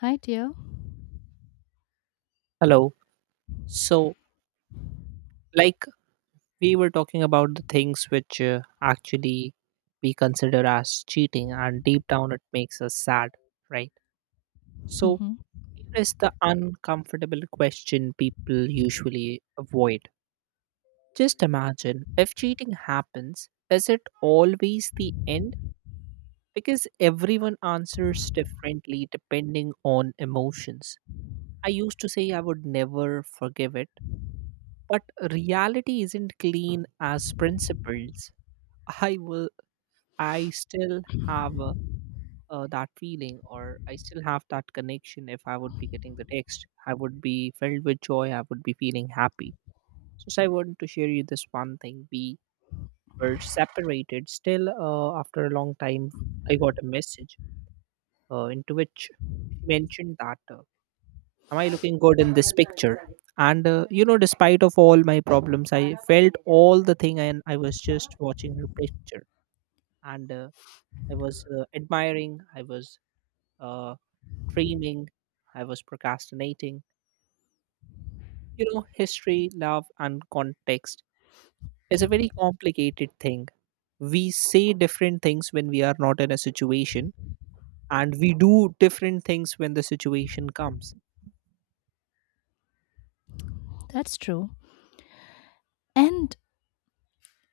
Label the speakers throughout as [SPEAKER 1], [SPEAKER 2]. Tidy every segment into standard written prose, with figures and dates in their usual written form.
[SPEAKER 1] Hi, dear.
[SPEAKER 2] Hello. So, like we were talking about the things which actually we consider as cheating, and deep down it makes us sad, right? So,
[SPEAKER 1] Hmm.
[SPEAKER 2] here is the uncomfortable question people usually avoid. Just imagine if cheating happens, is it always the end? Because everyone answers differently depending on emotions. I used to say I would never forgive it, but reality isn't clean as principles. I will i still have that feeling, or I still have that connection. If I would be getting the text, I would be filled with joy, I would be feeling happy. So I wanted to share you this one thing. We were separated still. After a long time, I got a message into which she mentioned that, am I looking good in this picture? And despite of all my problems, I felt all the thing and I was just watching her picture. And I was admiring, I was uh, dreaming, I was procrastinating. History, love and context is a very complicated thing. We say different things when we are not in a situation, and we do different things when the situation comes.
[SPEAKER 1] That's true. And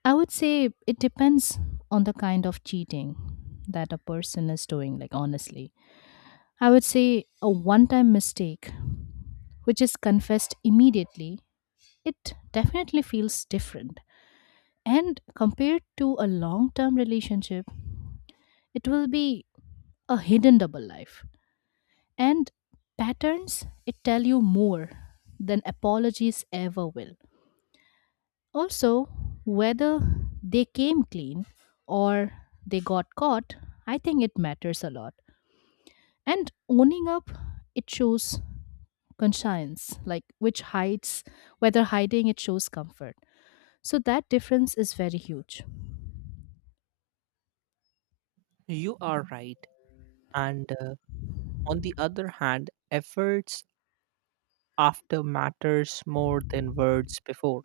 [SPEAKER 1] I would say it depends on the kind of cheating that a person is doing, like, honestly. I would say a one time mistake, which is confessed immediately, it definitely feels different. And compared to a long term relationship, it will be a hidden double life. And patterns, it tell you more than apologies ever will. Also, whether they came clean or they got caught, I think it matters a lot. And owning up, it shows conscience, like which hides, whether hiding, it shows comfort. So that difference is very huge.
[SPEAKER 2] You are right. And on the other hand, efforts after matters more than words before.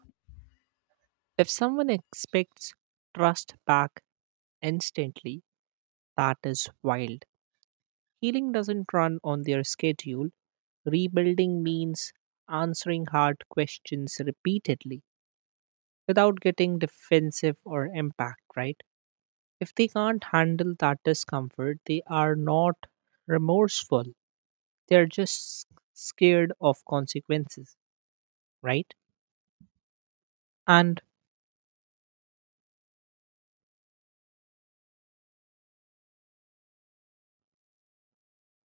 [SPEAKER 2] If someone expects trust back instantly, that is wild. Healing doesn't run on their schedule. Rebuilding means answering hard questions repeatedly without getting defensive or impact, right? If they can't handle that discomfort, they are not remorseful. They're just scared of consequences, right? And,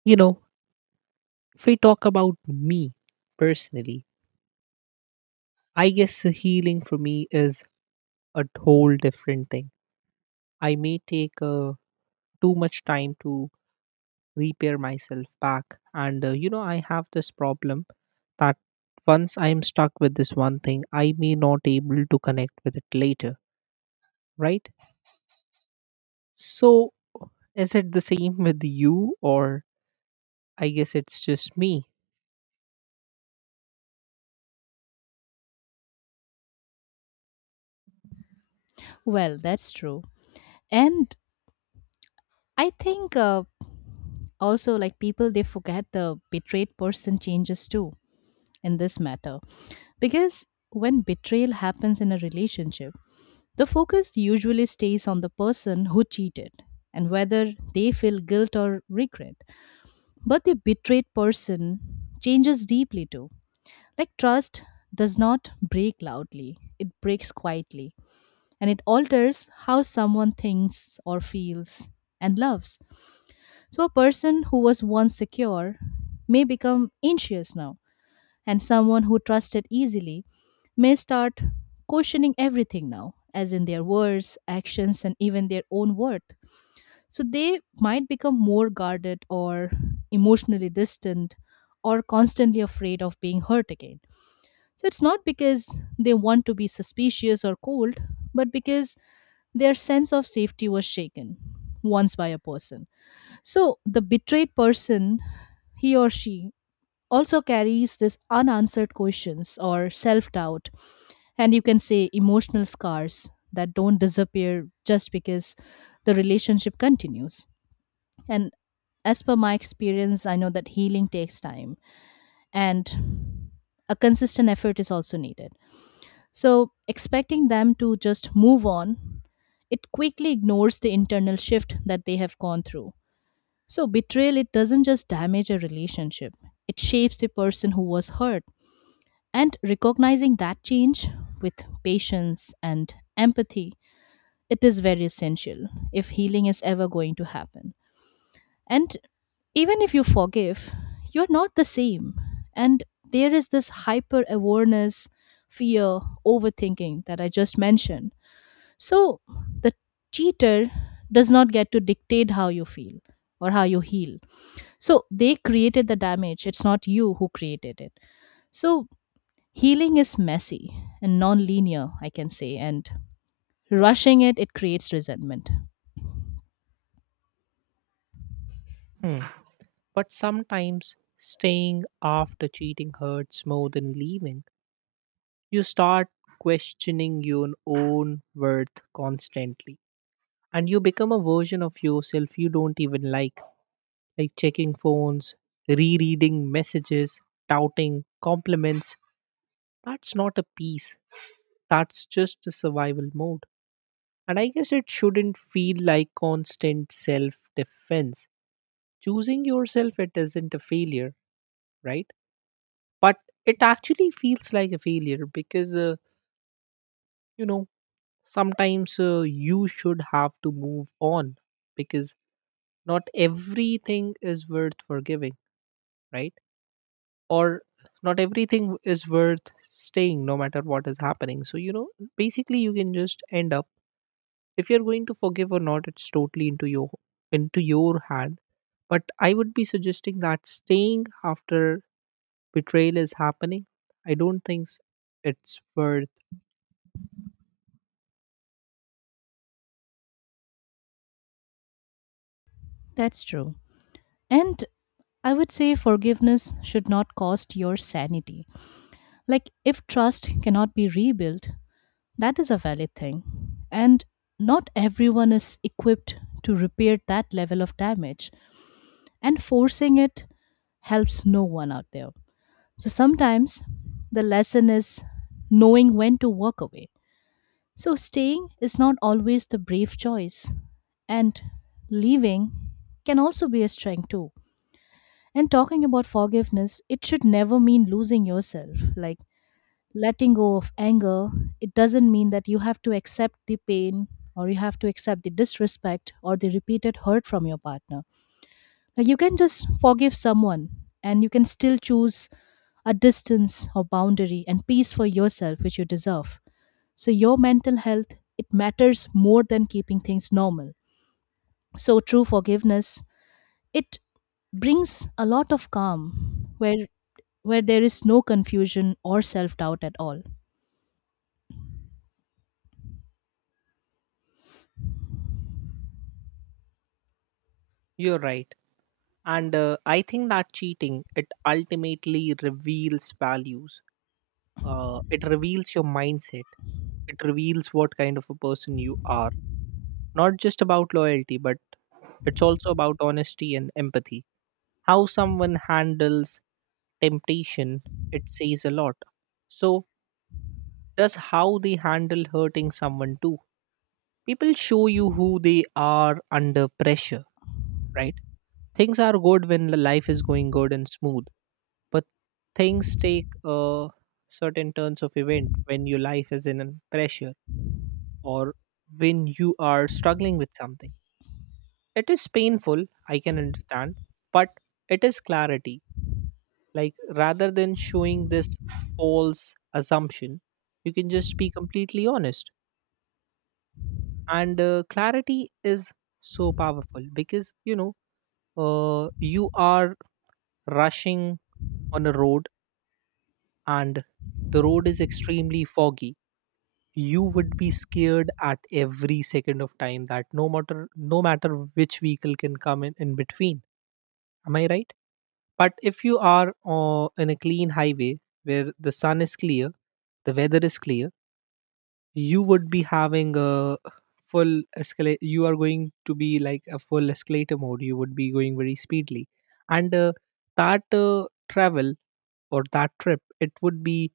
[SPEAKER 2] you know, if we talk about me personally, I guess healing for me is a whole different thing. I may take too much time to repair myself back. And, I have this problem that once I am stuck with this one thing, I may not able to connect with it later, right? So is it the same with you, or I guess it's just me?
[SPEAKER 1] Well, that's true. And I think also, like people, they forget the betrayed person changes too in this matter. Because when betrayal happens in a relationship, the focus usually stays on the person who cheated and whether they feel guilt or regret. But the betrayed person changes deeply too. Like, trust does not break loudly, it breaks quietly, and it alters how someone thinks or feels and loves. So a person who was once secure may become anxious now, and someone who trusted easily may start questioning everything now, as in their words, actions, and even their own worth. So they might become more guarded or emotionally distant or constantly afraid of being hurt again. So it's not because they want to be suspicious or cold, but because their sense of safety was shaken once by a person. So the betrayed person, he or she, also carries this unanswered questions or self-doubt, and you can say emotional scars that don't disappear just because the relationship continues. And as per my experience, I know that healing takes time, and a consistent effort is also needed. So expecting them to just move on, it quickly ignores the internal shift that they have gone through. So betrayal, it doesn't just damage a relationship, it shapes the person who was hurt, and recognizing that change with patience and empathy, it is very essential if healing is ever going to happen. And even if you forgive, you're not the same. And there is this hyper awareness, fear, overthinking that I just mentioned. So the cheater does not get to dictate how you feel or how you heal. So they created the damage. It's not you who created it. So healing is messy and non-linear, I can say, and rushing it creates resentment.
[SPEAKER 2] Hmm. But sometimes staying after cheating hurts more than leaving. You start questioning your own worth constantly. And you become a version of yourself you don't even like checking phones, rereading messages, doubting compliments. That's not a peace, that's just a survival mode. And I guess it shouldn't feel like constant self defense. Choosing yourself, it isn't a failure, right? But it actually feels like a failure because, you know, sometimes you should have to move on because not everything is worth forgiving, right? Or not everything is worth staying, no matter what is happening. So basically you can just end up, if you're going to forgive or not, it's totally into your hand. But I would be suggesting that staying after betrayal is happening, I don't think it's worth.
[SPEAKER 1] That's true. And I would say forgiveness should not cost your sanity. Like, if trust cannot be rebuilt, that is a valid thing. And not everyone is equipped to repair that level of damage. And forcing it helps no one out there. So sometimes the lesson is knowing when to walk away. So staying is not always the brave choice, and leaving can also be a strength too. And talking about forgiveness, it should never mean losing yourself. Like letting go of anger, it doesn't mean that you have to accept the pain or you have to accept the disrespect or the repeated hurt from your partner. Like, you can just forgive someone and you can still choose a distance or boundary and peace for yourself, which you deserve. So your mental health, it matters more than keeping things normal. So true forgiveness, it brings a lot of calm where there is no confusion or self-doubt at all.
[SPEAKER 2] You're right. And I think that cheating, it ultimately reveals values. It reveals your mindset, it reveals what kind of a person you are. Not just about loyalty, but it's also about honesty and empathy. How someone handles temptation, it says a lot. So does how they handle hurting someone too. People show you who they are under pressure, right? Things are good when the life is going good and smooth. But things take a certain turns of event when your life is in an pressure, or when you are struggling with something. It is painful, I can understand, but it is clarity. Like rather than showing this false assumption, you can just be completely honest. And clarity is so powerful because, you know, you are rushing on a road, and the road is extremely foggy. You would be scared at every second of time that, no matter, which vehicle can come in between. Am I right? But if you are in a clean highway where the sun is clear, the weather is clear, you would be having a full escalate. You are going to be like a full escalator mode, you would be going very speedily. And that travel or that trip, it would be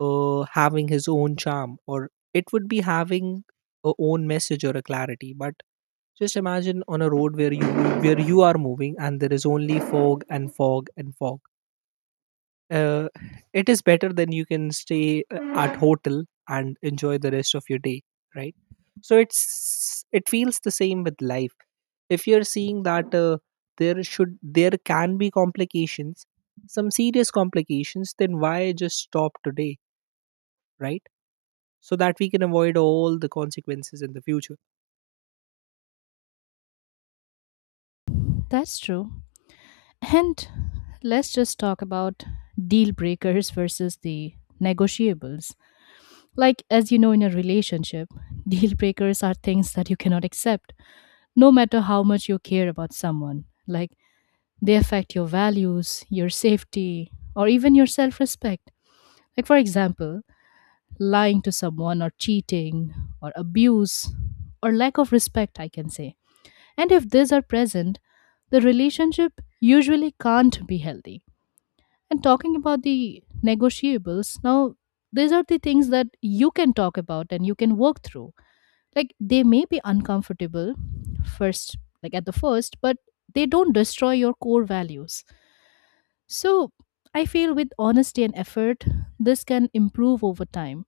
[SPEAKER 2] having his own charm, or it would be having a own message or a clarity. But just imagine on a road where you are moving and there is only fog and fog and fog. uh, it is better than you can stay at hotel and enjoy the rest of your day, right? So it's, it feels the same with life. If you're seeing that, there can be complications, some serious complications, then why just stop today, right? So that we can avoid all the consequences in the future.
[SPEAKER 1] That's true. And let's just talk about deal breakers versus the negotiables. Like, as you know, in a relationship, deal breakers are things that you cannot accept, no matter how much you care about someone. Like, they affect your values, your safety, or even your self respect. Like, for example, lying to someone, or cheating, or abuse, or lack of respect, I can say. And if these are present, the relationship usually can't be healthy. And talking about the negotiables, now these are the things that you can talk about and you can work through. Like, they may be uncomfortable first, like at the first, but they don't destroy your core values. So I feel with honesty and effort, this can improve over time,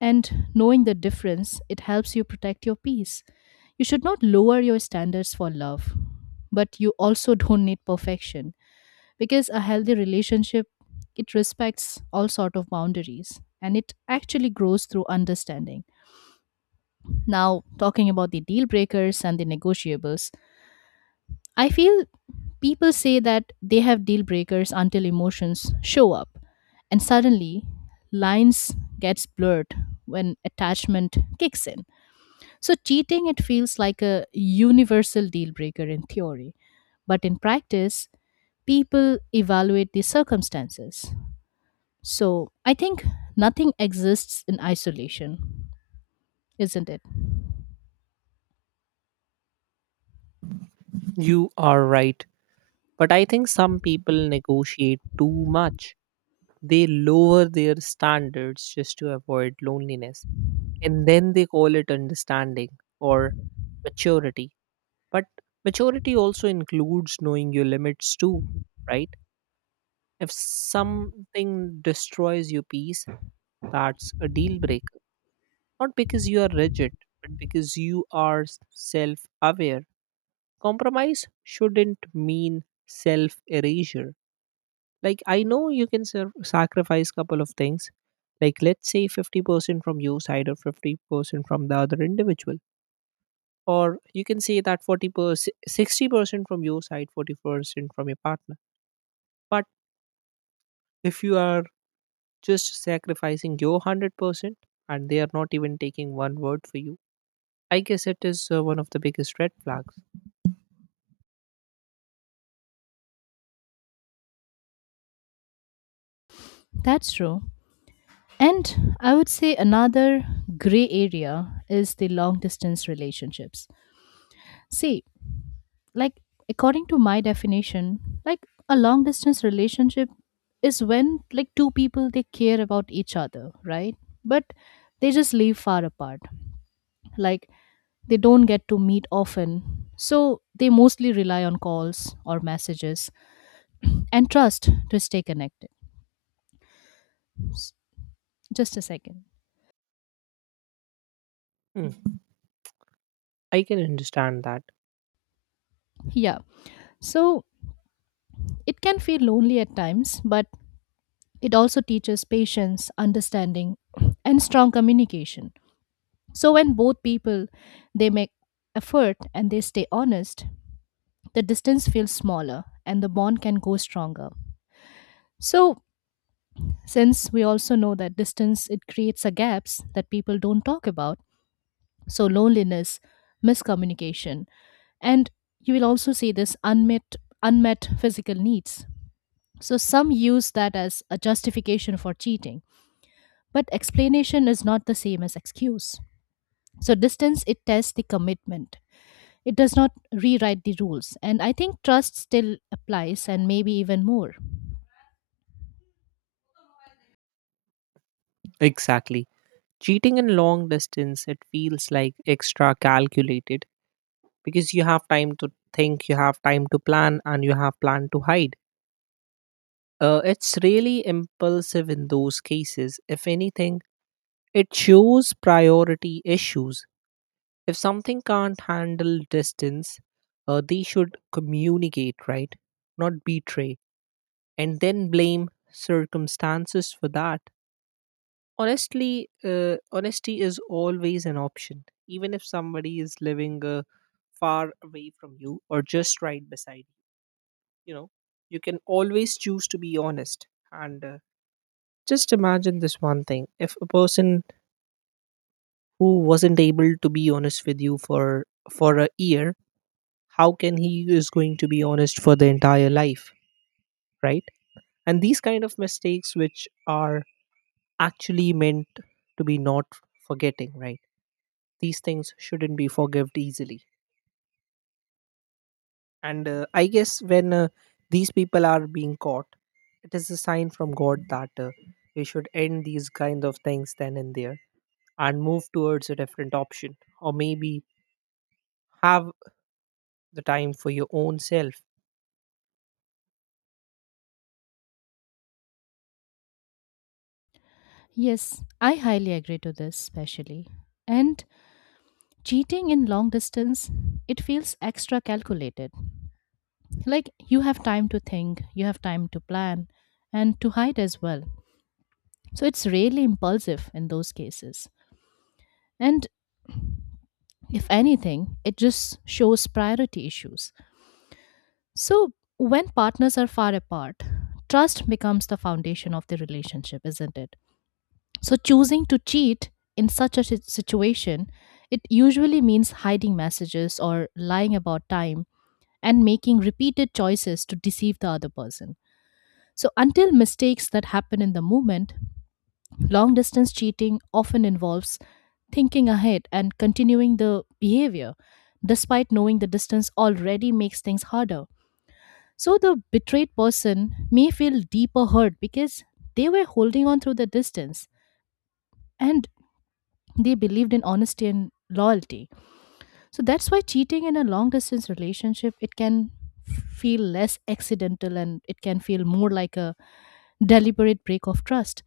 [SPEAKER 1] and knowing the difference, it helps you protect your peace. You should not lower your standards for love, but you also don't need perfection, because a healthy relationship, it respects all sort of boundaries and it actually grows through understanding. Now, talking about the deal breakers and the negotiables, I feel people say that they have deal breakers until emotions show up, and suddenly lines gets blurred when attachment kicks in. So cheating, it feels like a universal deal breaker in theory, but in practice, people evaluate the circumstances. So I think nothing exists in isolation, isn't it?
[SPEAKER 2] You are right. But I think some people negotiate too much. They lower their standards just to avoid loneliness. And then they call it understanding or maturity. But maturity also includes knowing your limits too, right? If something destroys your peace, that's a deal breaker. Not because you are rigid, but because you are self aware. Compromise shouldn't mean self erasure. Like I know you can sacrifice couple of things. Like let's say 50% from your side or 50% from the other individual. Or you can say that 40%, 60% from your side, 40% from your partner. But if you are just sacrificing your 100% and they are not even taking one word for you, I guess it is one of the biggest red flags.
[SPEAKER 1] That's true. And I would say another gray area is the long distance relationships. See, like, according to my definition, like, a long distance relationship is when, like, two people they care about each other, right? But they just live far apart. Like, they don't get to meet often. So they mostly rely on calls or messages and trust to stay connected. Just a second.
[SPEAKER 2] Hmm, I can understand that.
[SPEAKER 1] Yeah. So it can feel lonely at times, but it also teaches patience, understanding, and strong communication. So when both people, they make effort and they stay honest, the distance feels smaller and the bond can go stronger. So since we also know that distance, it creates a gaps that people don't talk about, so loneliness, miscommunication, and you will also see this unmet physical needs. So some use that as a justification for cheating. But explanation is not the same as excuse. So distance, it tests the commitment. It does not rewrite the rules. And I think trust still applies and maybe even more.
[SPEAKER 2] Exactly. Cheating in long distance, it feels like extra calculated because you have time to think, you have time to plan, and you have plan to hide. It's really impulsive in those cases. If anything, it shows priority issues. If something can't handle distance, they should communicate, right? Not betray, and then blame circumstances for that. Honestly, honesty is always an option, even if somebody is living far away from you or just right beside you. You know, you can always choose to be honest. And just imagine this one thing, if a person who wasn't able to be honest with you for a year, how can he is going to be honest for the entire life, right? And these kind of mistakes which are actually meant to be not forgetting, right, these things shouldn't be forgived easily. And I guess when these people are being caught, it is a sign from God that we should end these kind of things then and there, and move towards a different option, or maybe have the time for your own self.
[SPEAKER 1] Yes, I highly agree to this especially. And cheating in long distance, it feels extra calculated. Like, you have time to think, you have time to plan and to hide as well. So it's really impulsive in those cases. And if anything, it just shows priority issues. So when partners are far apart, trust becomes the foundation of the relationship, isn't it? So choosing to cheat in such a situation, it usually means hiding messages or lying about time and making repeated choices to deceive the other person. So, until mistakes that happen in the moment, long distance cheating often involves thinking ahead and continuing the behavior, despite knowing the distance already makes things harder. So the betrayed person may feel deeper hurt because they were holding on through the distance, and they believed in honesty and loyalty. So that's why cheating in a long distance relationship, it can feel less accidental and it can feel more like a deliberate break of trust.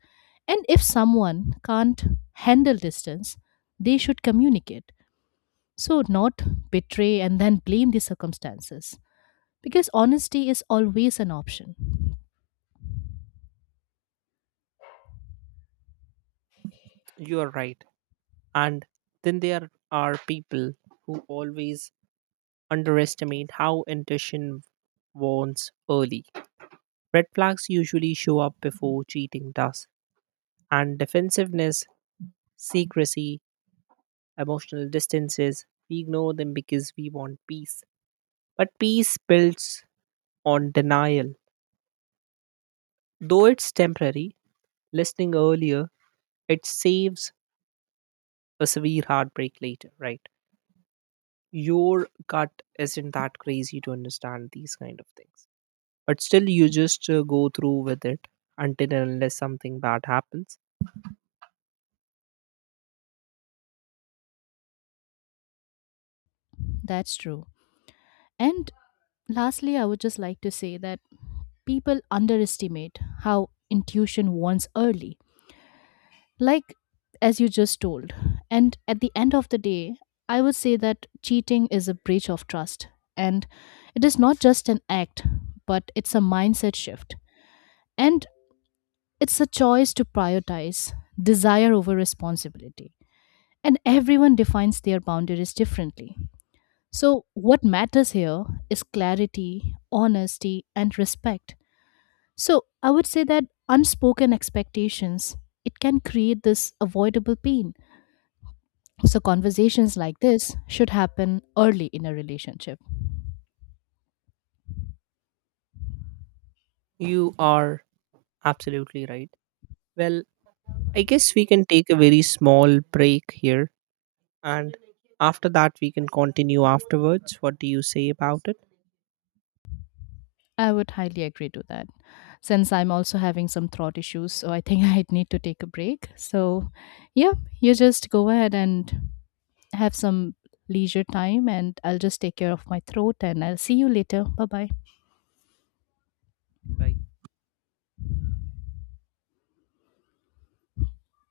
[SPEAKER 1] And if someone can't handle distance, they should communicate. So not betray and then blame the circumstances, because honesty is always an option.
[SPEAKER 2] You are right. And then there are people who always underestimate how intuition warns early. Red flags usually show up before cheating does, and defensiveness, secrecy, emotional distances, we ignore them because we want peace. But peace builds on denial. Though it's temporary, listening earlier, it saves a severe heartbreak later, right? Your gut isn't that crazy to understand these kind of things. But still, you just go through with it until and unless something bad happens.
[SPEAKER 1] That's true. And lastly, I would just like to say that people underestimate how intuition wants early, like as you just told. And at the end of the day, I would say that cheating is a breach of trust. And it is not just an act, but it's a mindset shift. And it's a choice to prioritize desire over responsibility. And everyone defines their boundaries differently. So what matters here is clarity, honesty, and respect. So I would say that unspoken expectations, it can create this avoidable pain. So conversations like this should happen early in a relationship.
[SPEAKER 2] You are absolutely right. Well, I guess we can take a very small break here. And after that, we can continue afterwards. What do you say about it?
[SPEAKER 1] I would highly agree to that. Since I'm also having some throat issues, so I think I'd need to take a break. So yeah, you just go ahead and have some leisure time and I'll just take care of my throat and I'll see you later. Bye bye.
[SPEAKER 2] Bye.